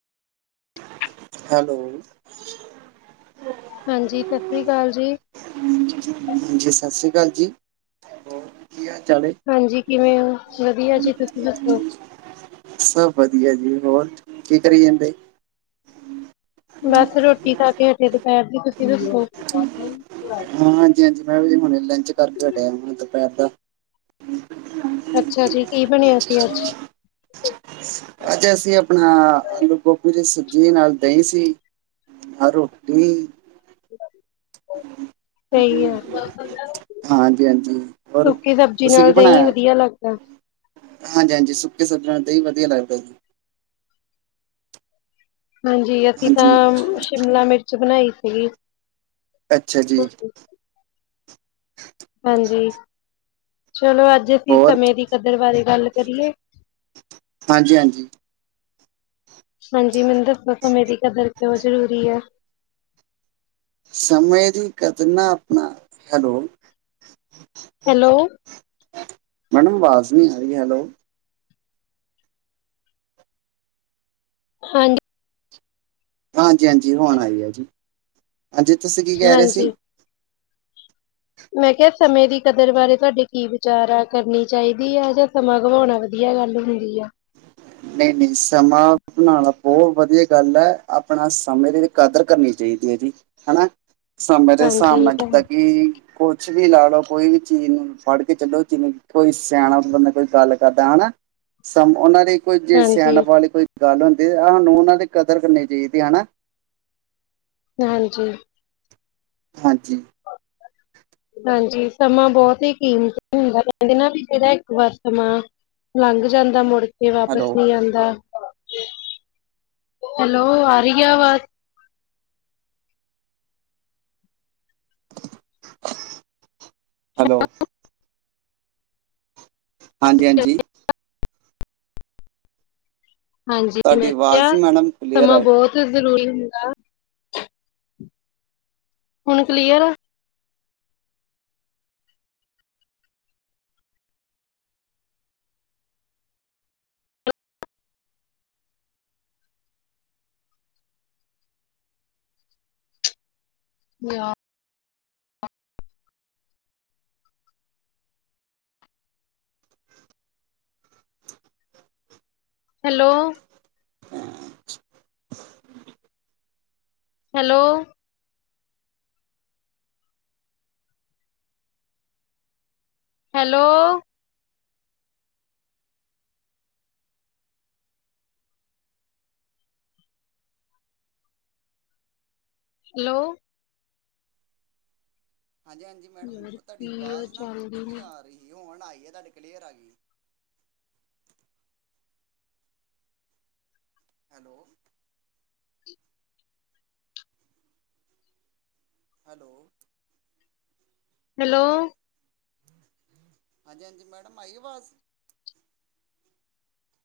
Hello. ਹਾਂਜੀ ਸਤਿ ਸ੍ਰੀ ਅਕਾਲ ਜੀ। ਸਤਿ ਸ੍ਰੀ ਅਕਾਲ ਜੀ ਹੋਰ ਕੀ ਹਾਲ ਹੈ। ਹਾਂਜੀ ਕਿਵੇਂ ਹੋ ਵਧੀਆ ਜੀ ਤੁਸੀਂ ਦੱਸੋ। ਸਭ ਵਧੀਆ ਜੀ ਹੋਰ ਕੀ ਕਰੀ ਜਾਂਦੇ। ਬਸ ਰੋਟੀ ਖਾ ਕੇ ਹਠੇ ਦੁਪਹਿਰ ਦੀ ਤੁਸੀਂ ਦੱਸੋ। ਹਾਂ ਹਾਂਜੀ ਮੈਂ ਜੀ ਹੁਣ ਲੰਚ ਕਰਕੇ ਹਟਿਆ ਹੁਣ ਦੁਪਹਿਰ ਦਾ। ਅੱਛਾ ਜੀ ਕੀ ਬਣਿਆ ਸੀ ਅੱਜ। ਅੱਜ ਅਸੀਂ ਆਪਣਾ ਆਲੂ ਗੋਭੀ ਦੀ ਸਬਜ਼ੀ ਨਾਲ ਦਹੀਂ ਸੀ। ਆ ਰੋਟੀ। ਸਹੀ ਹੈ। ਹਾਂਜੀ ਹਾਂਜੀ ਹੋਰ ਸੁੱਕੀ ਸਬਜ਼ੀ ਤੁਸੀਂ ਕੀ ਨਾਲ ਦਹੀਂ ਬਣਾਇਆ ਵਧੀਆ ਲੱਗਦਾ। ਹਾਂਜੀ ਸੁੱਕੇ ਸੱਜਾਂ ਤੇ ਹੀ ਵਧੀਆ ਲੱਗਦਾ ਸੀ। ਹਾਂਜੀ ਅਸੀਂ ਹਾਂਜੀ ਤਾਂ ਸ਼ਿਮਲਾ ਮਿਰਚ ਬਣਾਈ ਸੀਗੀ। ਅੱਛਾ ਜੀ। ਹਾਂਜੀ ਚਲੋ ਅੱਜ ਅਸੀਂ ਹੋਰ ਸਮੇਂ ਦੀ ਕਦਰ ਬਾਰੇ ਗੱਲ ਕਰੀਏ। ਹਾਂਜੀ। ਹਾਂਜੀ ਮੈਨੂੰ ਦੱਸੋ ਸਮੇ ਦੀ ਕਦਰ ਪਓ ਜ਼ਰੂਰੀ ਹੈ। ਸਮੇਂ ਦੀ ਕਦਰ ਨਾ ਆਪਣਾ ਹੈਲੋ। ਹੈਲੋ। ਮੈਡਮ ਆਵਾਜ਼ ਨੀ ਆ ਰਹੀ ਹੈਲੋ। ਹਾਂਜੀ। ਹਾਂਜੀ ਹੋਣ ਆਈ ਹੈ ਜੀ ਹਾਂਜੀ ਤੁਸੀਂ ਕੀ ਕਹਿ ਰਹੇ ਸੀ। ਹਾਂਜੀ ਮੈਂ ਕਿਹਾ ਸਮੇਂ ਦੀ ਕਦਰ ਬਾਰੇ ਤੁਹਾਡੇ ਕੀ ਵਿਚਾਰ ਆ ਕਰਨੀ ਚਾਹੀਦੀ ਆ ਜਾਂ ਸਮਾਂ ਗਵਾਉਣਾ ਵੀ। ਵਧੀਆ ਗੱਲ ਹੁੰਦੀ ਆ। ਨਹੀਂ ਨਹੀਂ ਸਮਾਂ ਬਣਾਉਣਾ ਬਹੁਤ ਵਧੀਆ ਗੱਲ ਹੈ ਆਪਣਾ ਸਮੇ ਦੇ ਵਿੱਚ। ਕਦਰ ਕਰਨੀ ਚਾਹੀਦੀ ਹੈ। ਜੀ ਹਨਾ ਸਮੇਂ ਦੇ ਹਾਂਜੀ ਹਿਸਾਬ ਇਹ ਨਾਲ ਤਾਂ ਹੈ ਕਿਦਾਂ ਕਿ। ਕੁਛ ਵੀ ਲਾ ਲਓ ਕੋਈ ਵੀ ਚੀਜ਼ ਨੂੰ ਫੜ ਕੇ ਚੱਲੋ ਜਿਵੇਂ ਕੋਈ ਸਿਆਣਾ ਬੰਦਾ ਕੋਈ ਗੱਲ ਕਰਦਾ ਹਨਾ। ਸਮ ਉਹਨਾਂ ਦੀ ਕੋਈ ਜੇ ਹਾਂਜੀ ਸਿਆਣਪ ਵਾਲੀ ਕੋਈ ਗੱਲ ਹੁੰਦੀ ਸਾਨੂੰ ਉਹਨਾਂ ਦੀ ਕਦਰ ਕਰਨੀ ਚਾਹੀਦੀ ਹਨਾ। ਹਾਂਜੀ। ਹਾਂਜੀ। ਹਾਂਜੀ ਸਮਾਂ ਬਹੁਤ ਹੀ ਕੀਮਤੀ ਹੁੰਦਾ ਕਹਿੰਦੇ ਨਾ ਵੀ ਜਿਹੜਾ ਇੱਕ ਵਾਰ ਸਮਾਂ। ਲੰਘ ਜਾਂਦਾ ਮੁੜ ਕੇ। ਵਾਪਿਸ ਹੈਲੋ ਨਹੀਂ ਆਉਂਦਾ ਹੈਲੋ ਆ ਰਹੀ ਆਵਾਜ਼। ਹੈਲੋ। ਹਾਂਜੀ। ਹਾਂਜੀ, ਤੁਹਾਡੀ ਮੈਂ ਆਵਾਜ਼ ਕਿਆ ਮੈਡਮ ਕਲੀਅਰ ਸਮਾਂ ਆਏ ਬਹੁਤ ਜ਼ਰੂਰੀ ਹੁੰਦਾ। ਹੁਨ ਕਲੀਅਰ ਆ। [unintelligible] ਹੈਲੋ, ਹੈਲੋ, ਹੈਲੋ, ਹੈਲੋ, ਹਾਂਜੀ ਹਾਂਜੀ। ਮੈਡਮ ਯਾਰ ਤੁਹਾਡੀ ਕੀ ਆ ਆਵਾਜ਼ ਨਾ ਚੱਲਦੀ ਬਿਲਕੁਲ ਨਹੀਂ ਨੀ। ਆ ਰਹੀ ਹੁਣ ਆਈਏ ਤੁਹਾਡੇ ਕਲੀਅਰ ਆ ਗੀ। ਹੈਲੋ। ਹੈਲੋ, ਹੈਲੋ, ਹਾਂਜੀ ਹਾਂਜੀ, ਮੈਡਮ ਆਈ ਆਵਾਜ਼।